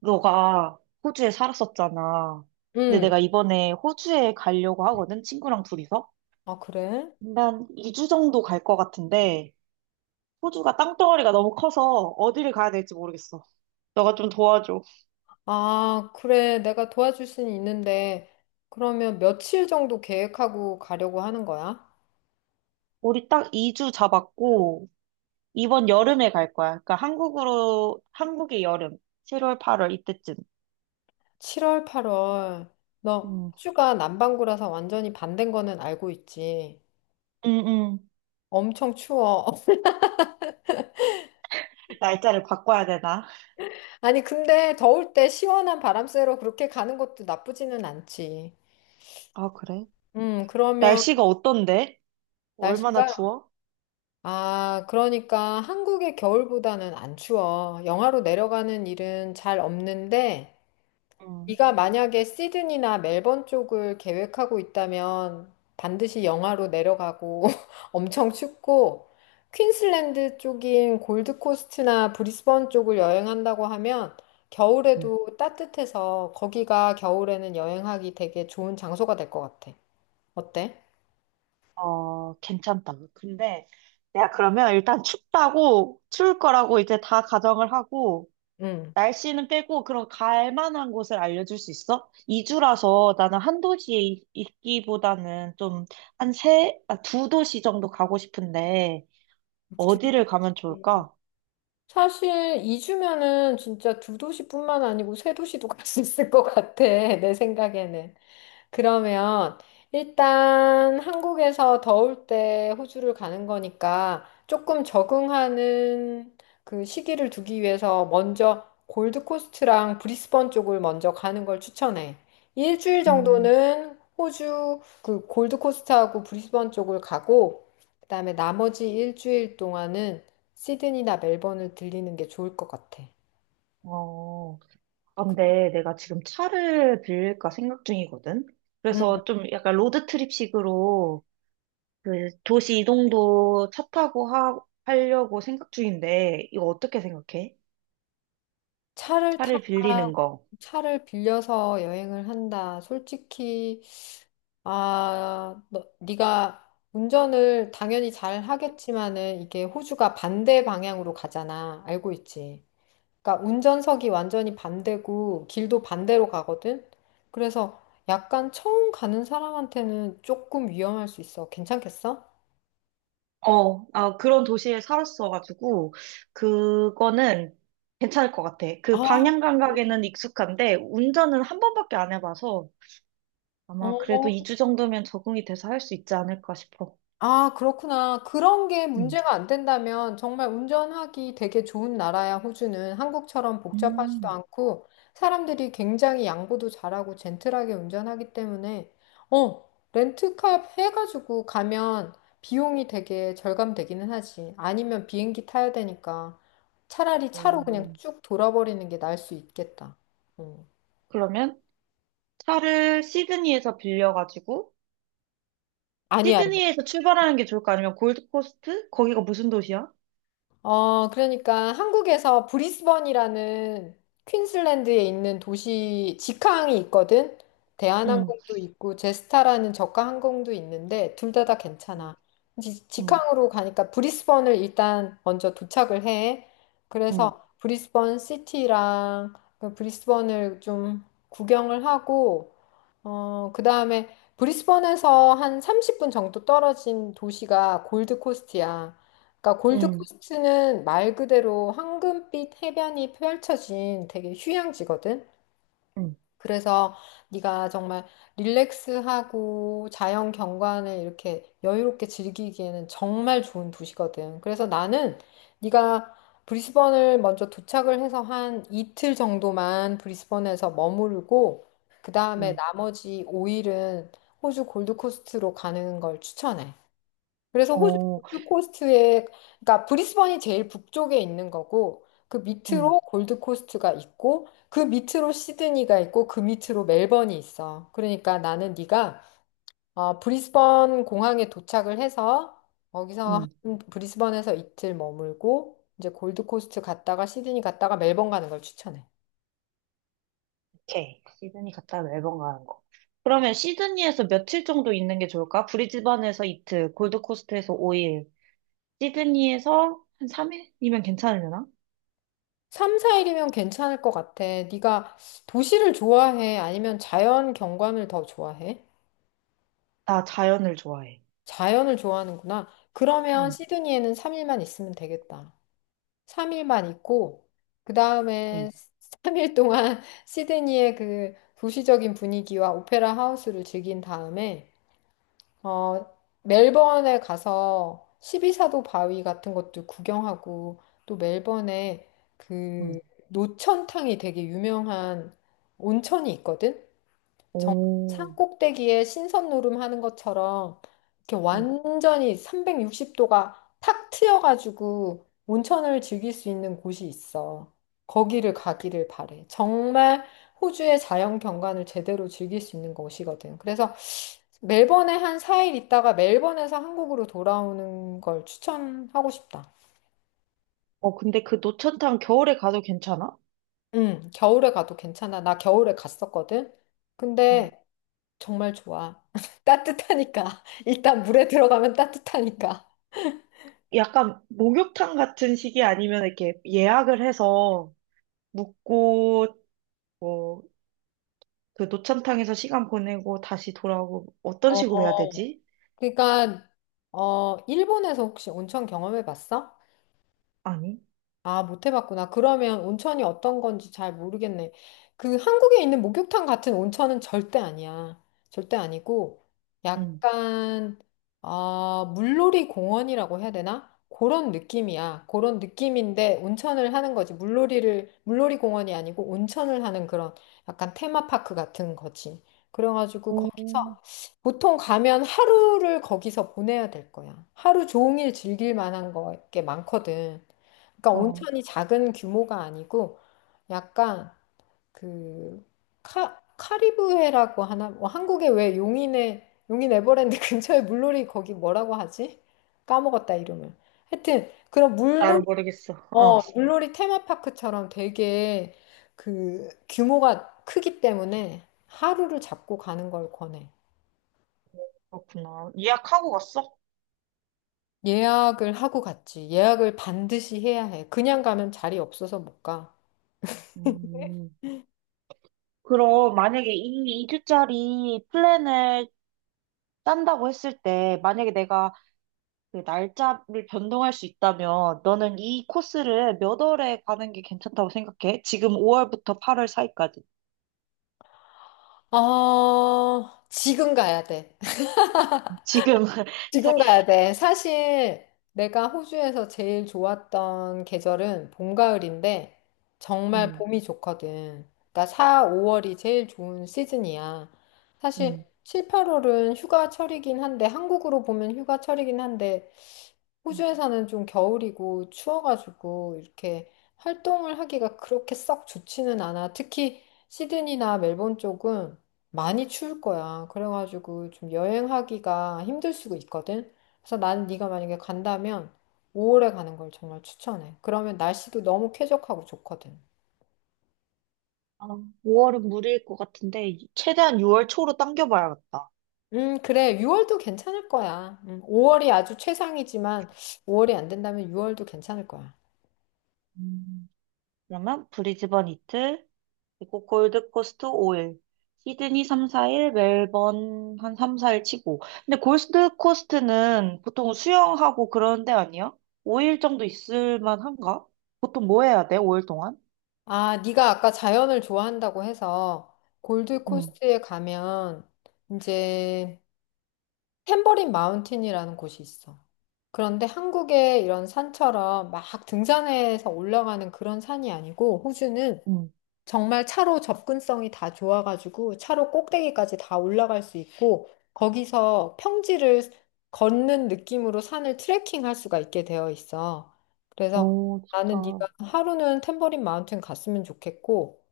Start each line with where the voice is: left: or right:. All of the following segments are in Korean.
right: 너가 호주에 살았었잖아. 근데
left: 응.
right: 내가 이번에 호주에 가려고 하거든, 친구랑 둘이서.
left: 아, 그래?
right: 난 2주 정도 갈 것 같은데, 호주가 땅덩어리가 너무 커서 어디를 가야 될지 모르겠어. 너가 좀 도와줘.
left: 아, 그래. 내가 도와줄 수는 있는데, 그러면 며칠 정도 계획하고 가려고 하는 거야?
right: 우리 딱 2주 잡았고, 이번 여름에 갈 거야. 그러니까 한국으로, 한국의 여름, 7월, 8월 이때쯤.
left: 7월, 8월. 너
right: 음,
left: 호주가 남반구라서 완전히 반댄 거는 알고 있지.
right: 음, 음.
left: 엄청 추워.
right: 날짜를 바꿔야 되나?
left: 아니, 근데 더울 때 시원한 바람 쐬러 그렇게 가는 것도 나쁘지는 않지.
right: 아, 그래?
left: 그러면
right: 날씨가 어떤데? 얼마나
left: 날씨가,
right: 추워?
left: 아, 그러니까 한국의 겨울보다는 안 추워. 영하로 내려가는 일은 잘 없는데,
right: 음.
left: 네가 만약에 시드니나 멜번 쪽을 계획하고 있다면 반드시 영하로 내려가고 엄청 춥고 퀸슬랜드 쪽인 골드코스트나 브리스번 쪽을 여행한다고 하면
right: 음.
left: 겨울에도 따뜻해서 거기가 겨울에는 여행하기 되게 좋은 장소가 될 것 같아. 어때?
right: 어, 괜찮다. 근데 내가 그러면 일단 춥다고, 추울 거라고 이제 다 가정을 하고,
left: 응.
right: 날씨는 빼고, 그럼 갈 만한 곳을 알려줄 수 있어? 2주라서 나는 한 도시에 있기보다는 좀, 한 세, 아, 두 도시 정도 가고 싶은데,
left: 두-
right: 어디를 가면 좋을까?
left: 사실 2주면은 진짜 두 도시뿐만 아니고 세 도시도 갈 수 있을 것 같아. 내 생각에는. 그러면 일단 한국에서 더울 때 호주를 가는 거니까 조금 적응하는 그 시기를 두기 위해서 먼저 골드코스트랑 브리스번 쪽을 먼저 가는 걸 추천해. 일주일
right: 음,
left: 정도는 호주 그 골드코스트하고 브리스번 쪽을 가고 그다음에 나머지 일주일 동안은 시드니나 멜번을 들리는 게 좋을 것 같아.
right: 어, 아, 근데 내가 지금 차를 빌릴까 생각 중이거든? 그래서 좀 약간 로드트립식으로 그 도시 이동도 차 타고 하려고 생각 중인데, 이거 어떻게 생각해?
left: 차를
right: 차를
left: 타거나
right: 빌리는 거.
left: 차를 빌려서 여행을 한다. 솔직히 아, 네가 운전을 당연히 잘 하겠지만은 이게 호주가 반대 방향으로 가잖아. 알고 있지? 그러니까 운전석이 완전히 반대고 길도 반대로 가거든. 그래서 약간 처음 가는 사람한테는 조금 위험할 수 있어. 괜찮겠어?
right: 어, 아, 그런 도시에 살았어가지고, 그거는 괜찮을 것 같아. 그
left: 아,
right: 방향
left: 그래?
right: 감각에는 익숙한데, 운전은 한 번밖에 안 해봐서, 아마 그래도 2주 정도면 적응이 돼서 할 수 있지 않을까 싶어.
left: 아, 그렇구나. 그런 게
right: 음.
left: 문제가 안 된다면 정말 운전하기 되게 좋은 나라야, 호주는. 한국처럼 복잡하지도
right: 음.
left: 않고 사람들이 굉장히 양보도 잘하고 젠틀하게 운전하기 때문에 어, 렌트카 해가지고 가면 비용이 되게 절감되기는 하지. 아니면 비행기 타야 되니까 차라리 차로 그냥
right: 음,
left: 쭉 돌아버리는 게 나을 수 있겠다. 어.
right: 그러면 차를 시드니에서 빌려가지고,
left: 아니, 아니.
right: 시드니에서 출발하는 게 좋을까? 아니면 골드코스트? 거기가 무슨 도시야?
left: 그러니까 한국에서 브리스번이라는 퀸슬랜드에 있는 도시 직항이 있거든.
right: 응,
left: 대한항공도 있고 제스타라는 저가 항공도 있는데 둘 다 다
right: 응
left: 괜찮아.
right: 응,
left: 직항으로 가니까 브리스번을 일단 먼저 도착을 해.
right: 응,
left: 그래서 브리스번 시티랑 그 브리스번을 좀 구경을 하고 그다음에 브리스번에서 한 30분 정도 떨어진 도시가 골드코스트야. 그러니까
right: 응,
left: 골드코스트는 말 그대로 황금빛 해변이 펼쳐진 되게 휴양지거든.
right: 응,
left: 그래서 네가 정말 릴렉스하고 자연 경관을 이렇게 여유롭게 즐기기에는 정말 좋은 도시거든. 그래서 나는 네가 브리스번을 먼저 도착을 해서 한 이틀 정도만 브리스번에서 머무르고 그 다음에
right: 음.
left: 나머지 5일은 호주 골드코스트로 가는 걸 추천해. 그래서 호주
right: 어,
left: 골드코스트에, 그러니까 브리스번이 제일 북쪽에 있는 거고, 그
right: 응,
left: 밑으로 골드코스트가 있고, 그 밑으로 시드니가 있고, 그 밑으로 멜번이 있어. 그러니까 나는 네가 브리스번 공항에 도착을 해서 거기서
right: 응.
left: 브리스번에서 이틀 머물고, 이제 골드코스트 갔다가 시드니 갔다가 멜번 가는 걸 추천해.
right: 오케이. 시드니 갔다 멜번 가는 거. 그러면 시드니에서 며칠 정도 있는 게 좋을까? 브리즈번에서 이틀, 골드코스트에서 5일, 시드니에서 한 3일이면 괜찮으려나?
left: 3, 4일이면 괜찮을 것 같아. 네가 도시를 좋아해? 아니면 자연 경관을 더 좋아해?
right: 나 자연을 좋아해.
left: 자연을 좋아하는구나. 그러면
right: 응,
left: 시드니에는 3일만 있으면 되겠다. 3일만 있고, 그
right: 응,
left: 다음에 3일 동안 시드니의 그 도시적인 분위기와 오페라 하우스를 즐긴 다음에, 어, 멜번에 가서 십이사도 바위 같은 것도 구경하고, 또 멜번에
right: 응,
left: 그 노천탕이 되게 유명한 온천이 있거든? 정-
right: 오.
left: 산 꼭대기에 신선 노름하는 것처럼 이렇게
right: 응,
left: 완전히 360도가 탁 트여가지고 온천을 즐길 수 있는 곳이 있어. 거기를 가기를 바래. 정말 호주의 자연 경관을 제대로 즐길 수 있는 곳이거든. 그래서 멜번에 한 4일 있다가 멜번에서 한국으로 돌아오는 걸 추천하고 싶다.
right: 어, 근데 그 노천탕 겨울에 가도 괜찮아?
left: 응, 겨울에 가도 괜찮아. 나 겨울에 갔었거든.
right: 응.
left: 근데 정말 좋아. 따뜻하니까. 일단 물에 들어가면 따뜻하니까.
right: 약간 목욕탕 같은 시기 아니면 이렇게 예약을 해서 묵고 뭐 그 노천탕에서 시간 보내고 다시 돌아오고 어떤
left: 어.
right: 식으로 해야 되지?
left: 그러니까 일본에서 혹시 온천 경험해 봤어?
right: 아니,
left: 아, 못 해봤구나. 그러면 온천이 어떤 건지 잘 모르겠네. 그 한국에 있는 목욕탕 같은 온천은 절대 아니야. 절대 아니고,
right: 응,
left: 약간, 아, 물놀이 공원이라고 해야 되나? 그런 느낌이야. 그런 느낌인데 온천을 하는 거지. 물놀이 공원이 아니고 온천을 하는 그런 약간 테마파크 같은 거지. 그래가지고
right: 오,
left: 거기서 보통 가면 하루를 거기서 보내야 될 거야. 하루 종일 즐길 만한 거게 많거든. 그러니까
right: 어,
left: 온천이 작은 규모가 아니고 약간 그 카리브해라고 하나 뭐 한국에 왜 용인에 용인 에버랜드 근처에 물놀이 거기 뭐라고 하지? 까먹었다 이름을. 하여튼 그런
right: 나를
left: 물놀이
right: 모르겠어. 어,
left: 물놀이 테마파크처럼 되게 그 규모가 크기 때문에 하루를 잡고 가는 걸 권해.
right: 그렇구나. 예약하고 갔어?
left: 예약을 하고 갔지. 예약을 반드시 해야 해. 그냥 가면 자리 없어서 못 가.
right: 음. 그럼 만약에 이 2주짜리 플랜을 짠다고 했을 때, 만약에 내가 그 날짜를 변동할 수 있다면, 너는 이 코스를 몇 월에 가는 게 괜찮다고 생각해? 지금 5월부터 8월 사이까지.
left: 아, 지금 가야 돼.
right: 지금.
left: 지금 가야 돼. 사실 내가 호주에서 제일 좋았던 계절은 봄, 가을인데 정말
right: 음,
left: 봄이 좋거든. 그러니까 4, 5월이 제일 좋은 시즌이야. 사실
right: 음.
left: 7, 8월은 휴가철이긴 한데 한국으로 보면 휴가철이긴 한데 호주에서는 좀 겨울이고 추워가지고 이렇게 활동을 하기가 그렇게 썩 좋지는 않아. 특히 시드니나 멜번 쪽은 많이 추울 거야. 그래가지고 좀 여행하기가 힘들 수도 있거든. 그래서 난 네가 만약에 간다면 5월에 가는 걸 정말 추천해. 그러면 날씨도 너무 쾌적하고 좋거든.
right: 아, 5월은 무리일 것 같은데, 최대한 6월 초로 당겨봐야겠다.
left: 그래. 6월도 괜찮을 거야. 5월이 아주 최상이지만 5월이 안 된다면 6월도 괜찮을 거야.
right: 음, 그러면 브리즈번 이틀, 그리고 골드코스트 5일, 시드니 3, 4일, 멜번 한 3, 4일 치고. 근데 골드코스트는 보통 수영하고 그런 데 아니야? 5일 정도 있을 만한가? 보통 뭐 해야 돼, 5일 동안?
left: 아, 네가 아까 자연을 좋아한다고 해서
right: 응,
left: 골드코스트에 가면 이제 탬버린 마운틴이라는 곳이 있어. 그런데 한국의 이런 산처럼 막 등산해서 올라가는 그런 산이 아니고 호주는
right: 응.
left: 정말 차로 접근성이 다 좋아가지고 차로 꼭대기까지 다 올라갈 수 있고 거기서 평지를 걷는 느낌으로 산을 트레킹할 수가 있게 되어 있어. 그래서
right: 오,
left: 나는 네가
right: 좋다.
left: 하루는 탬버린 마운틴 갔으면 좋겠고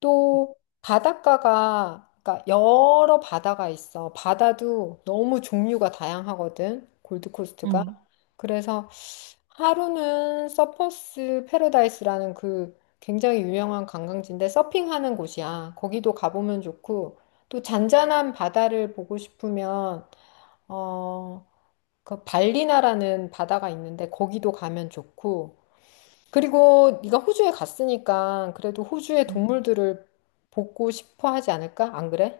left: 또 바닷가가 그러니까 여러 바다가 있어. 바다도 너무 종류가 다양하거든. 골드코스트가.
right: 응.
left: 그래서 하루는 서퍼스 패러다이스라는 그 굉장히 유명한 관광지인데 서핑하는 곳이야. 거기도 가보면 좋고 또 잔잔한 바다를 보고 싶으면 어, 그 발리나라는 바다가 있는데 거기도 가면 좋고 그리고 네가 호주에 갔으니까 그래도 호주의
right: 응.
left: 동물들을 보고 싶어 하지 않을까? 안 그래?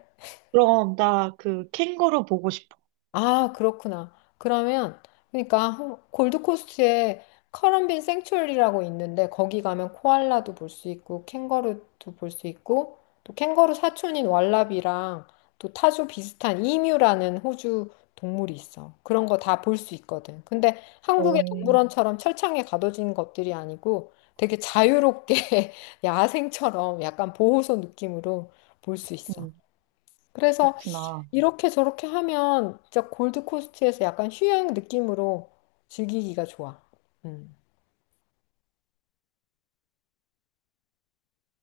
right: 그럼 나 그 캥거루 보고 싶어.
left: 아, 그렇구나. 그러면, 그러니까, 골드코스트에 커럼빈 생츄어리라고 있는데, 거기 가면 코알라도 볼 수 있고, 캥거루도 볼 수 있고, 또 캥거루 사촌인 왈라비랑, 또 타조 비슷한 이뮤라는 호주 동물이 있어. 그런 거 다 볼 수 있거든. 근데 한국의
right: 오,
left: 동물원처럼 철창에 가둬진 것들이 아니고, 되게 자유롭게 야생처럼 약간 보호소 느낌으로 볼 수 있어.
right: 응,
left: 그래서
right: 그렇구나.
left: 이렇게 저렇게 하면 진짜 골드코스트에서 약간 휴양 느낌으로 즐기기가 좋아. 음.